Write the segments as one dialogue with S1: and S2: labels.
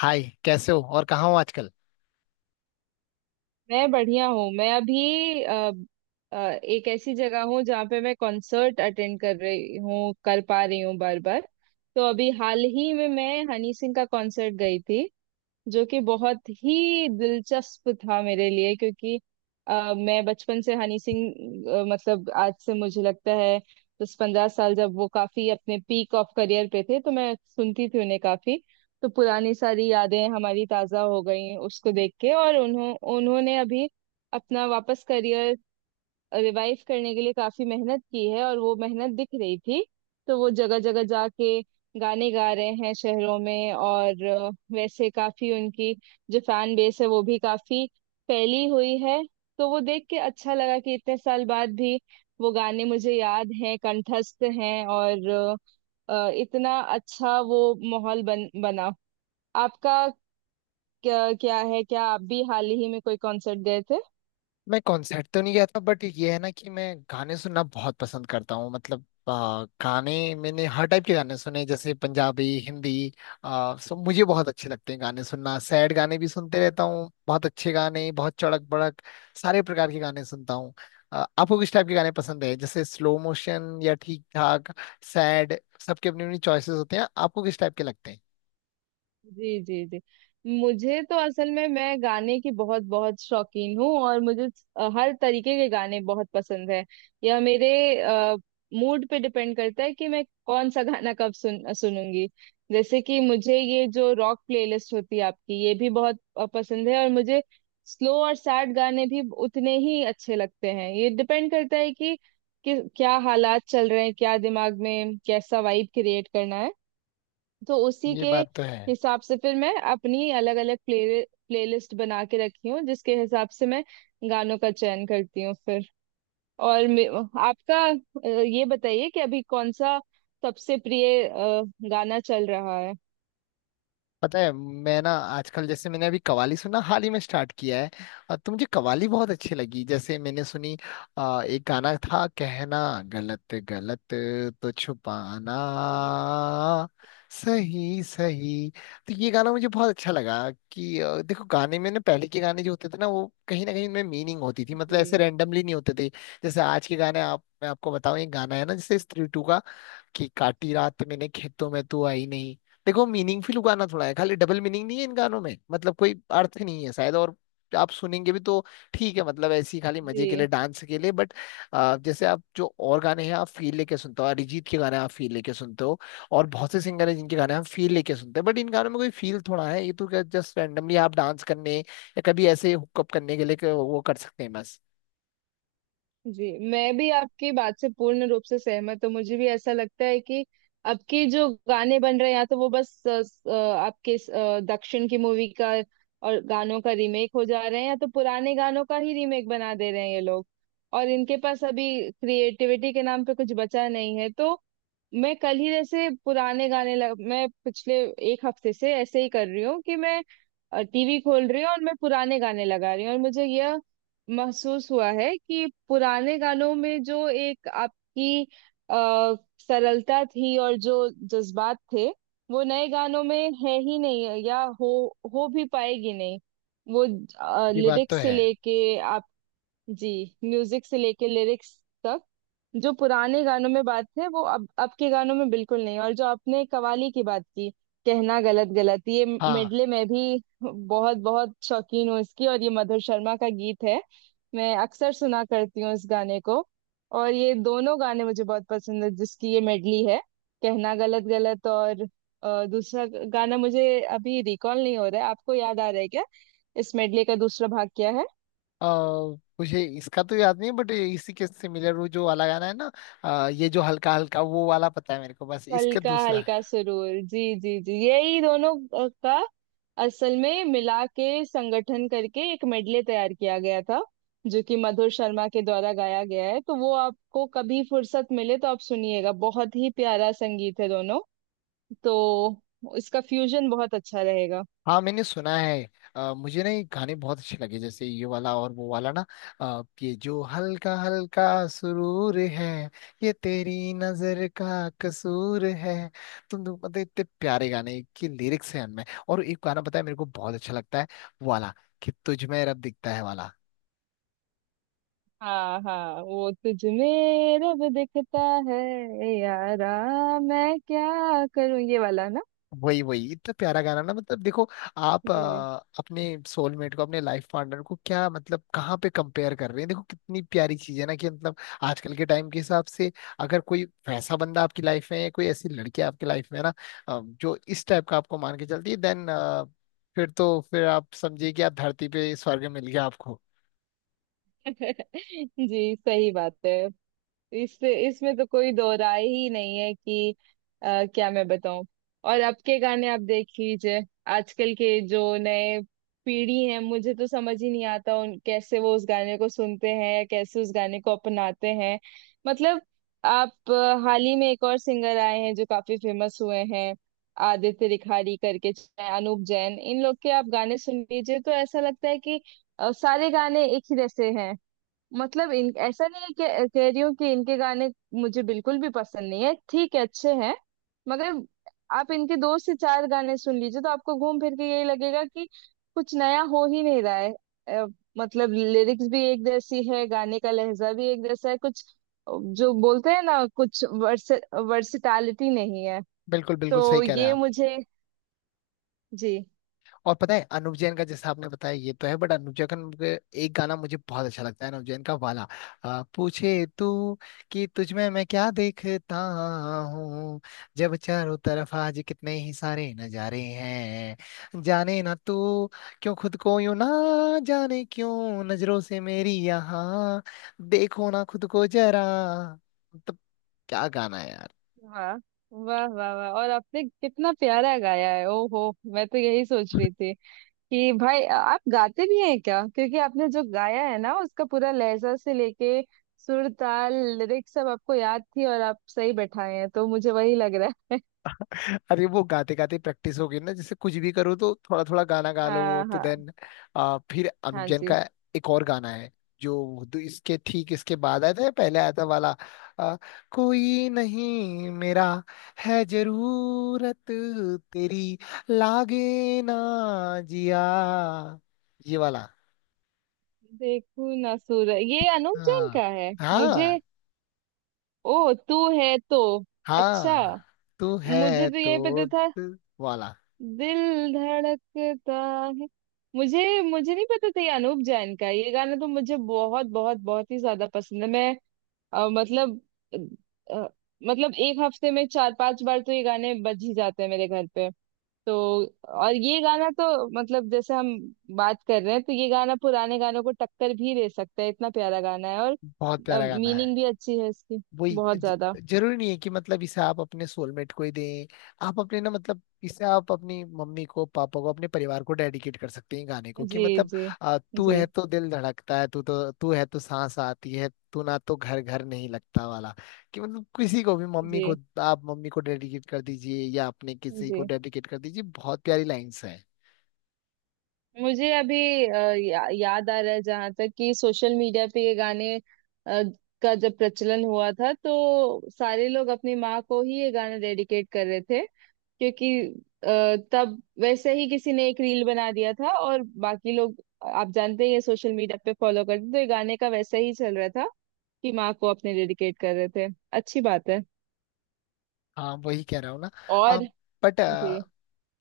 S1: हाय, कैसे हो और कहाँ हो आजकल।
S2: मैं बढ़िया हूँ। मैं अभी अ, एक ऐसी जगह हूँ जहाँ पे मैं कॉन्सर्ट अटेंड कर रही हूँ, कर पा रही हूँ बार बार। तो अभी हाल ही में मैं हनी सिंह का कॉन्सर्ट गई थी, जो कि बहुत ही दिलचस्प था मेरे लिए, क्योंकि मैं बचपन से हनी सिंह, मतलब आज से मुझे लगता है 10-15 साल जब वो काफी अपने पीक ऑफ करियर पे थे तो मैं सुनती थी उन्हें काफी। तो पुरानी सारी यादें हमारी ताजा हो गई उसको देख के, और उन्होंने अभी अपना वापस करियर रिवाइव करने के लिए काफी मेहनत की है और वो मेहनत दिख रही थी। तो वो जगह जगह जाके गाने गा रहे हैं शहरों में, और वैसे काफी उनकी जो फैन बेस है वो भी काफी फैली हुई है। तो वो देख के अच्छा लगा कि इतने साल बाद भी वो गाने मुझे याद हैं, कंठस्थ हैं, और इतना अच्छा वो माहौल बन बना। आपका क्या है, क्या आप भी हाल ही में कोई कॉन्सर्ट गए थे?
S1: मैं कॉन्सर्ट तो नहीं गया था बट ये है ना कि मैं गाने सुनना बहुत पसंद करता हूँ। मतलब गाने मैंने हर टाइप के गाने सुने, जैसे पंजाबी, हिंदी। सब मुझे बहुत अच्छे लगते हैं, गाने सुनना। सैड गाने भी सुनते रहता हूँ, बहुत अच्छे गाने, बहुत चड़क बड़क। सारे प्रकार के गाने सुनता हूँ। आपको किस टाइप के गाने पसंद है, जैसे स्लो मोशन या ठीक ठाक, सैड। सबके अपनी अपनी चॉइसेस होते हैं, आपको किस टाइप के लगते हैं।
S2: जी जी जी। मुझे तो असल में, मैं गाने की बहुत बहुत शौकीन हूँ और मुझे हर तरीके के गाने बहुत पसंद है। यह मेरे मूड पे डिपेंड करता है कि मैं कौन सा गाना कब सुनूंगी। जैसे कि मुझे ये जो रॉक प्लेलिस्ट होती है आपकी ये भी बहुत पसंद है, और मुझे स्लो और सैड गाने भी उतने ही अच्छे लगते हैं। ये डिपेंड करता है कि क्या हालात चल रहे हैं, क्या दिमाग में कैसा वाइब क्रिएट करना है। तो उसी
S1: ये
S2: के
S1: बात तो है।
S2: हिसाब से फिर मैं अपनी अलग अलग प्लेलिस्ट बना के रखी हूँ, जिसके हिसाब से मैं गानों का चयन करती हूँ फिर। और मे- आपका, ये बताइए कि अभी कौन सा सबसे प्रिय गाना चल रहा है?
S1: पता है मैं ना आजकल, जैसे मैंने अभी कवाली सुनना हाल ही में स्टार्ट किया है। और तो मुझे कवाली बहुत अच्छी लगी, जैसे मैंने सुनी। एक गाना था, कहना गलत गलत तो छुपाना
S2: जी
S1: सही सही। तो ये गाना मुझे बहुत अच्छा लगा कि देखो, गाने में ना पहले के गाने जो होते थे ना, वो कहीं ना कहीं उनमें मीनिंग होती थी। मतलब ऐसे रेंडमली नहीं होते थे। जैसे आज के गाने, आप, मैं आपको बताऊं, एक गाना है ना जैसे स्त्री टू, कि काटी रात मैंने खेतों में तू आई नहीं। देखो, मीनिंगफुल गाना थोड़ा है, खाली डबल मीनिंग नहीं है। इन गानों में मतलब कोई अर्थ नहीं है शायद। और आप सुनेंगे भी तो ठीक है, मतलब ऐसी खाली मजे के लिए,
S2: जी
S1: डांस के लिए। बट जैसे आप जो और गाने हैं, आप फील लेके सुनते हो, अरिजीत के गाने आप फील लेके सुनते हो। और बहुत से सिंगर हैं जिनके गाने हम फील लेके सुनते हैं। बट इन गानों में कोई फील थोड़ा है, ये तो क्या जस्ट रैंडमली आप डांस करने या कभी ऐसे हुकअप करने के लिए कि वो कर सकते हैं, बस।
S2: जी। मैं भी आपकी बात से पूर्ण रूप से सहमत हूँ। मुझे भी ऐसा लगता है कि अब के जो गाने बन रहे हैं, या तो वो बस आपके दक्षिण की मूवी का और गानों का रीमेक हो जा रहे हैं, या तो पुराने गानों का ही रीमेक बना दे रहे हैं ये लोग, और इनके पास अभी क्रिएटिविटी के नाम पे कुछ बचा नहीं है। तो मैं कल ही जैसे पुराने गाने मैं पिछले एक हफ्ते से ऐसे ही कर रही हूँ कि मैं टीवी खोल रही हूँ और मैं पुराने गाने लगा रही हूँ, और मुझे यह महसूस हुआ है कि पुराने गानों में जो एक आपकी आ, सरलता थी और जो जज्बात थे, वो नए गानों में है ही नहीं, या हो भी पाएगी नहीं वो।
S1: ये बात तो
S2: लिरिक्स से
S1: है।
S2: लेके आप, जी, म्यूजिक से लेके लिरिक्स तक जो पुराने गानों में बात है वो अब के गानों में बिल्कुल नहीं। और जो आपने कवाली की बात की, कहना गलत गलत, ये
S1: हाँ,
S2: मेडले मैं भी बहुत बहुत शौकीन हूँ इसकी, और ये मधुर शर्मा का गीत है। मैं अक्सर सुना करती हूँ इस गाने को, और ये दोनों गाने मुझे बहुत पसंद है जिसकी ये मेडली है, कहना गलत गलत, और दूसरा गाना मुझे अभी रिकॉल नहीं हो रहा है। आपको याद आ रहा है क्या इस मेडले का दूसरा भाग क्या है?
S1: अ, मुझे इसका तो याद नहीं, बट इसी के सिमिलर वो जो वाला गाना है ना, ये जो हल्का हल्का, वो वाला पता है मेरे को, बस इसका
S2: हल्का
S1: दूसरा।
S2: हल्का सुरूर। जी जी जी। यही दोनों का असल में मिला के संगठन करके एक मेडले तैयार किया गया था, जो कि मधुर शर्मा के द्वारा गाया गया है। तो वो आपको कभी फुर्सत मिले तो आप सुनिएगा, बहुत ही प्यारा संगीत है दोनों, तो इसका फ्यूजन बहुत अच्छा रहेगा।
S1: हाँ, मैंने सुना है। मुझे ना ये गाने बहुत अच्छे लगे, जैसे ये वाला और वो वाला ना। ये जो हल्का हल्का सुरूर है, ये तेरी नजर का कसूर है, तुम तो पता है, इतने प्यारे गाने के लिरिक्स हैं उनमें। और एक गाना, पता है मेरे को बहुत अच्छा लगता है, वो वाला, कि तुझ में रब दिखता है वाला।
S2: हाँ हाँ, वो तुझ में रब दिखता है यारा, मैं क्या करूं, ये वाला ना?
S1: वही वही, इतना प्यारा गाना ना। मतलब देखो, आप
S2: जी।
S1: अपने सोलमेट को, अपने लाइफ पार्टनर को, क्या मतलब कहाँ पे कंपेयर कर रहे हैं। देखो कितनी प्यारी चीज है ना कि मतलब, आजकल के टाइम के हिसाब से अगर कोई वैसा बंदा आपकी लाइफ में है, कोई ऐसी लड़की आपकी लाइफ में है ना, जो इस टाइप का आपको मान के चलती है, देन फिर तो फिर आप समझिए कि आप धरती पे स्वर्ग मिल गया आपको।
S2: जी, सही बात है। इससे इसमें तो कोई दो राय ही नहीं है कि क्या मैं बताऊं, और अब के गाने आप देख लीजिए। आजकल के जो नए पीढ़ी है, मुझे तो समझ ही नहीं आता उन कैसे वो उस गाने को सुनते हैं या कैसे उस गाने को अपनाते हैं। मतलब आप, हाल ही में एक और सिंगर आए हैं जो काफी फेमस हुए हैं, आदित्य रिखारी करके, चाहे अनूप जैन, इन लोग के आप गाने सुन लीजिए तो ऐसा लगता है कि सारे गाने एक ही जैसे हैं। मतलब इन ऐसा नहीं है कि कह रही हूँ कि इनके गाने मुझे बिल्कुल भी पसंद नहीं है, ठीक है, अच्छे हैं, मगर आप इनके दो से चार गाने सुन लीजिए तो आपको घूम फिर के यही लगेगा कि कुछ नया हो ही नहीं रहा है। अ, मतलब लिरिक्स भी एक जैसी है, गाने का लहजा भी एक जैसा है, कुछ जो बोलते हैं ना कुछ वर्स, वर्सिटैलिटी नहीं है।
S1: बिल्कुल बिल्कुल
S2: तो
S1: सही कह रहे हैं
S2: ये
S1: आप।
S2: मुझे, जी,
S1: और पता है, अनुव जैन का, जैसा आपने बताया ये तो है, बट अनुव जैन का एक गाना मुझे बहुत अच्छा लगता है, अनुव जैन का वाला। पूछे तू कि तुझ में मैं क्या देखता हूँ, जब चारों तरफ आज कितने ही सारे नजारे हैं, जाने ना तू क्यों खुद को, यूं ना जाने क्यों नजरों से मेरी यहाँ, देखो ना खुद को जरा। मतलब क्या गाना है यार।
S2: वाह वाह वाह वाह, और आपने कितना प्यारा गाया है, ओहो! मैं तो यही सोच रही थी कि भाई आप गाते भी हैं क्या, क्योंकि आपने जो गाया है ना उसका पूरा लहजा से लेके सुर ताल लिरिक्स सब आपको याद थी और आप सही बैठाए हैं, तो मुझे वही लग रहा है।
S1: अरे, वो गाते गाते प्रैक्टिस हो गई ना, जैसे कुछ भी करो तो थोड़ा थोड़ा गाना गा लो
S2: हाँ
S1: तो
S2: हाँ
S1: देन। फिर अनुप
S2: हाँ।
S1: जैन का
S2: जी।
S1: एक और गाना है, जो इसके ठीक इसके बाद आया था या पहले आया था वाला, आ, कोई नहीं मेरा है जरूरत तेरी, लागे ना जिया, ये वाला।
S2: देखू ना सूरज, ये अनूप जैन
S1: हाँ।
S2: का है? मुझे,
S1: हाँ।
S2: ओ तू है तो, अच्छा,
S1: हाँ। तू है
S2: मुझे तो यही पता
S1: तो
S2: था,
S1: दिल वाला।
S2: दिल धड़कता है। मुझे, मुझे नहीं पता था ये अनूप जैन का है। ये गाना तो मुझे बहुत बहुत बहुत ही ज्यादा पसंद है। मैं, मतलब, अ, मतलब एक हफ्ते में 4-5 बार तो ये गाने बज ही जाते हैं मेरे घर पे। तो, और ये गाना तो, मतलब जैसे हम बात कर रहे हैं, तो ये गाना पुराने गानों को टक्कर भी दे सकता है, इतना प्यारा गाना है। और
S1: बहुत प्यारा गाना है।
S2: मीनिंग भी अच्छी है इसकी,
S1: वही
S2: बहुत
S1: ज-
S2: ज्यादा।
S1: जरूरी नहीं है कि मतलब इसे आप अपने सोलमेट को ही दें। आप अपने ना, मतलब इसे आप अपनी मम्मी को, पापा को, अपने परिवार को डेडिकेट कर सकते हैं गाने को कि
S2: जी
S1: मतलब,
S2: जी
S1: तू
S2: जी।
S1: है तो दिल धड़कता है, तू तो, तू है तो सांस आती है, तू ना तो घर घर नहीं लगता वाला। कि मतलब किसी को भी, मम्मी को,
S2: जी
S1: आप मम्मी को डेडिकेट कर दीजिए या अपने किसी को
S2: जी।
S1: डेडिकेट कर दीजिए, बहुत प्यारी लाइंस है।
S2: मुझे अभी याद आ रहा है जहां तक कि सोशल मीडिया पे ये गाने का जब प्रचलन हुआ था, तो सारे लोग अपनी माँ को ही ये गाना डेडिकेट कर रहे थे, क्योंकि तब वैसे ही किसी ने एक रील बना दिया था और बाकी लोग, आप जानते हैं, ये सोशल मीडिया पे फॉलो करते हैं, तो ये गाने का वैसे ही चल रहा था कि माँ को अपने डेडिकेट कर रहे थे। अच्छी बात है।
S1: हाँ, वही कह रहा हूँ ना।
S2: और
S1: बट
S2: जी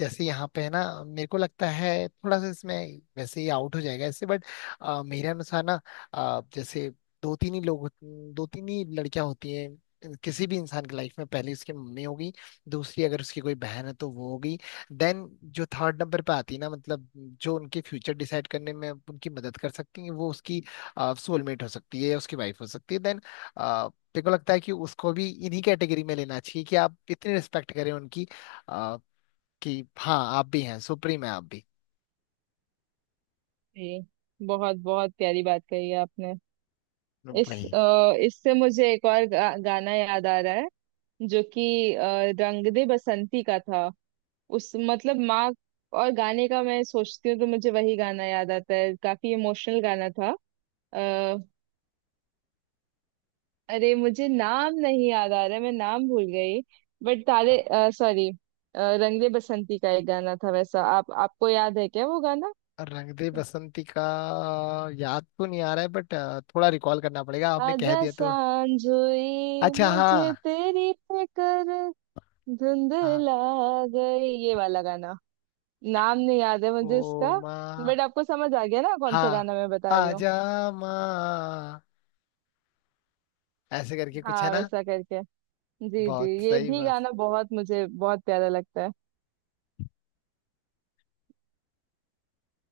S1: जैसे यहाँ पे है ना, मेरे को लगता है थोड़ा सा इसमें वैसे ही आउट हो जाएगा इससे, बट मेरे अनुसार ना, जैसे दो तीन ही लोग होत- दो तीन ही लड़कियां होती हैं किसी भी इंसान की लाइफ में। पहली उसकी मम्मी होगी, दूसरी अगर उसकी कोई बहन है तो वो होगी, देन जो थर्ड नंबर पे आती है ना, मतलब जो उनके फ्यूचर डिसाइड करने में उनकी मदद कर सकती है, वो उसकी सोलमेट हो सकती है या उसकी वाइफ हो सकती है। देन मेरे को लगता है कि उसको भी इन्हीं कैटेगरी में लेना चाहिए, कि आप इतनी रिस्पेक्ट करें उनकी कि हाँ, आप भी हैं, सुप्रीम है आप भी।
S2: जी। बहुत बहुत प्यारी बात कही है आपने। इस
S1: भाई,
S2: इससे मुझे एक और गाना याद आ रहा है, जो कि रंग दे बसंती का था, उस मतलब माँ और गाने का मैं सोचती हूँ तो मुझे वही गाना याद आता है, काफी इमोशनल गाना था। आ, अरे मुझे नाम नहीं याद आ रहा है, मैं नाम भूल गई, बट तारे, सॉरी, रंग दे बसंती का एक गाना था वैसा। आप, आपको याद है क्या वो गाना?
S1: रंग दे बसंती का याद तो नहीं आ रहा है, बट थोड़ा रिकॉल करना पड़ेगा, आपने कह
S2: आजा
S1: दिया तो।
S2: सांझ हुई
S1: अच्छा, हाँ।
S2: मुझे तेरी फिक्र,
S1: हाँ।
S2: धुंधला गई, ये वाला गाना। नाम नहीं याद है
S1: ओ
S2: मुझे इसका,
S1: माँ।
S2: बट आपको समझ आ गया ना कौन सा
S1: हाँ,
S2: गाना मैं बता रही
S1: आ
S2: हूँ?
S1: जा माँ, ऐसे करके कुछ है
S2: हाँ
S1: ना।
S2: वैसा करके। जी जी,
S1: बहुत
S2: ये
S1: सही,
S2: भी
S1: बस।
S2: गाना बहुत मुझे बहुत प्यारा लगता है।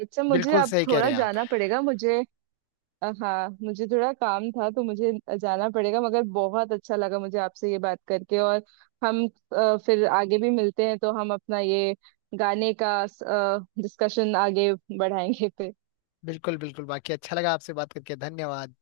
S2: अच्छा, मुझे
S1: बिल्कुल
S2: अब
S1: सही कह रहे
S2: थोड़ा
S1: हैं आप।
S2: जाना पड़ेगा। मुझे हाँ मुझे थोड़ा काम था तो मुझे जाना पड़ेगा, मगर बहुत अच्छा लगा मुझे आपसे ये बात करके। और हम फिर आगे भी मिलते हैं तो हम अपना ये गाने का डिस्कशन आगे बढ़ाएंगे फिर।
S1: बिल्कुल बिल्कुल, बाकी अच्छा लगा आपसे बात करके, धन्यवाद।